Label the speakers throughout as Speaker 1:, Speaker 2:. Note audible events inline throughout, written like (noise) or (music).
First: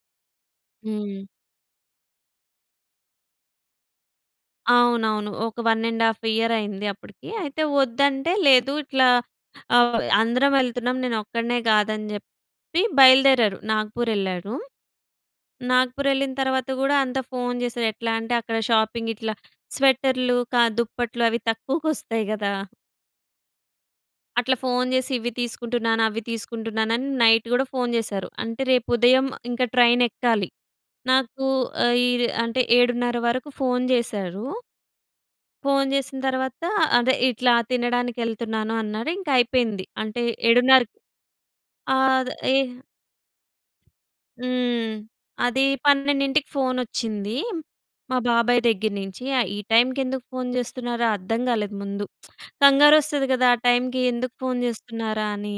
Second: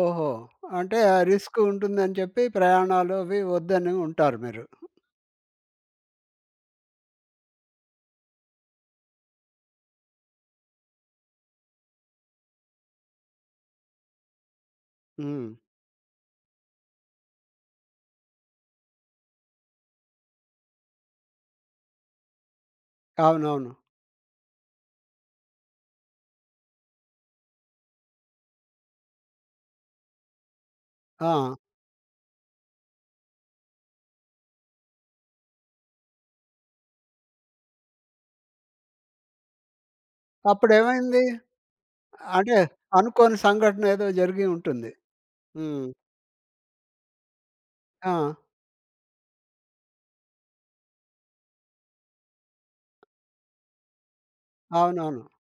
Speaker 1: ఓహో! అంటే ఆ
Speaker 2: హ్మ్.
Speaker 1: రిస్క్ ఉంటుందని చెప్పి, ప్రయాణాలు, అవి వద్దని ఉంటారు మీరు.
Speaker 2: అవునవును. ఒక 1 ½ ఇయర్ అయింది, అప్పుడికి అయితే వద్దంటే, "లేదు ఇట్లా, ఆహ్, అందరం ఎళ్తున్నాం, నేను ఒక్కడినే కాదని" జెప్పి బయలుదేరారు. నాగ్‌పూర్ ఎళ్ళారు.
Speaker 1: హ్మ్.
Speaker 2: నాగ్‌పూర్ ఎళ్ళిన తరువాత, గూడా అంతా ఫోన్ చేసారు. ఎట్లా అంటే, అక్కడ షాపింగ్ ఇట్లా స్వెటర్లు క దుప్పట్లు. అవి తక్కువకి వస్తాయి కదా!
Speaker 1: అవునవును.
Speaker 2: అట్లా ఫోన్ జేసి, ఇవి తీసుకుంటున్నాను, అవి తీసుకుంటున్నాను అని నైట్ గూడ ఫోన్ జేసారు. అంటే, రేపు ఉదయం ఇంక, ట్రైన్ ఎక్కాలి. నాకూ
Speaker 1: ఆ!
Speaker 2: ఆహ్, ఈర్ అంటే 7:30 వరకు ఫోన్ జేసారు... ఫోన్ జేసిన తరువాత, అదే ఇట్లా "తినడానికి ఎళ్తున్నాను" అన్నారు. ఇంకా అయిపోయింది. అంటే,
Speaker 1: అప్పుడు
Speaker 2: ఏడున్నర్
Speaker 1: ఏమైంది?
Speaker 2: ఆద్ ఏ
Speaker 1: అంటే, అనుకోని సంఘటన ఏదో జరిగి ఉంటుంది.
Speaker 2: హ్మ్. అది
Speaker 1: హ్మ్.
Speaker 2: 12కి ఫోన్ వచ్చింది. మా
Speaker 1: ఆ!
Speaker 2: బాబాయ్ దగ్గర నుంచి. ఆహ్, ఈ టైమ్‌కి ఎందుకు ఫోన్ జేస్తున్నారో అర్థం గాలేదు ముందు (tsk) కంగారు వస్తది గదా! ఆ టైమ్‌కి ఎందుకు ఫోన్
Speaker 1: అవునవును.
Speaker 2: జేస్తున్నారా అని?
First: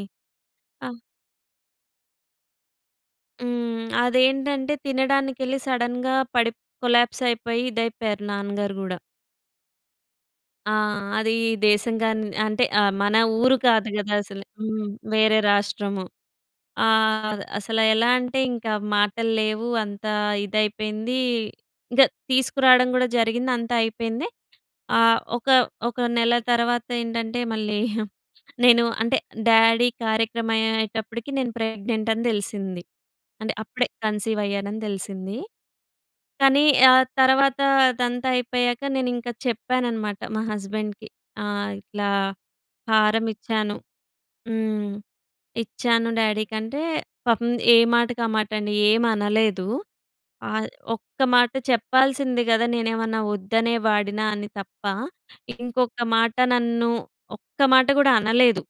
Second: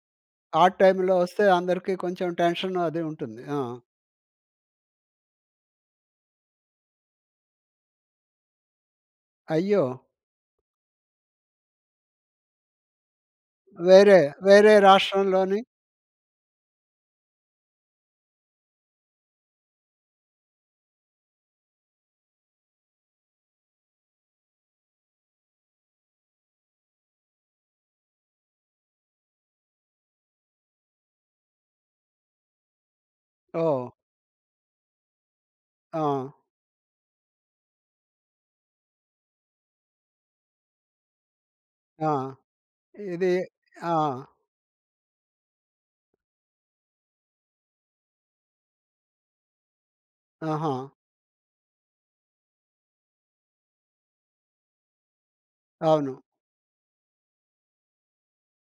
Speaker 1: ఆడ్
Speaker 2: అ
Speaker 1: టైమ్‌లో వస్తే అందరికి కొంచెం టెన్షన్ అది ఉంటుంది. ఆ!
Speaker 2: హ్మ్. అదేంటంటే, తినడానికెళ్ళి సడెన్‌గా పడిప్ కొలాప్స్ అయిపోయి, ఇదైపోయారు నాన్నగారు గూడా.
Speaker 1: అయ్యో!
Speaker 2: ఆ! అది దేశం గాని అంటే ఆహ్, మన ఊరు కాదు గదా!
Speaker 1: వేరే,
Speaker 2: అసలే.
Speaker 1: వేరే
Speaker 2: హ్మ్, వేరే
Speaker 1: రాష్ట్రంలోని
Speaker 2: రాష్ట్రము. ఆహ్, అసలు ఎలా అంటే, ఇంక మాటలు లేవు, అంత ఇదైపోయింది. ఇంకా తీసుకురావడం గూడా జరిగింది, అంతా అయిపోయింది. ఆహ్, ఒక ఒక నెల తర్వాత ఏంటంటే, మళ్ళీ నేను అంటే డ్యాడీ కార్యక్రమం అయ్యేటప్పటికి నేను ప్రెగ్నెంట్ అని తెలిసింది. అంటే, అప్పుడే
Speaker 1: ఓహ్!
Speaker 2: కన్సీవ్ అయ్యానని తెలిసింది.
Speaker 1: ఆ!
Speaker 2: కానీ ఆ తర్వాత, అదంతా అయిపోయాక, నేను ఇంకా చెప్పాననమాట, మా హస్బెండ్‍కి. ఆహ్, ఇట్లా
Speaker 1: ఆ!
Speaker 2: హారం
Speaker 1: ఇది
Speaker 2: ఇచ్చాను.
Speaker 1: ఆ!
Speaker 2: హ్మ్. ఇచ్చాను, డ్యాడీకి అంటే పాపం ఏ మాటకి ఆ మాటండి. ఏం అనలేదు. ఆహ్,
Speaker 1: ఆహా!
Speaker 2: "ఒక్క మాట చెప్పాల్సింది గదా! నేనేమన్నా వద్దనే వాడినా" అని తప్ప, ఇంకొక
Speaker 1: అవును.
Speaker 2: మాట నన్ను, ఒక్క మాట గూడా అనలేదు.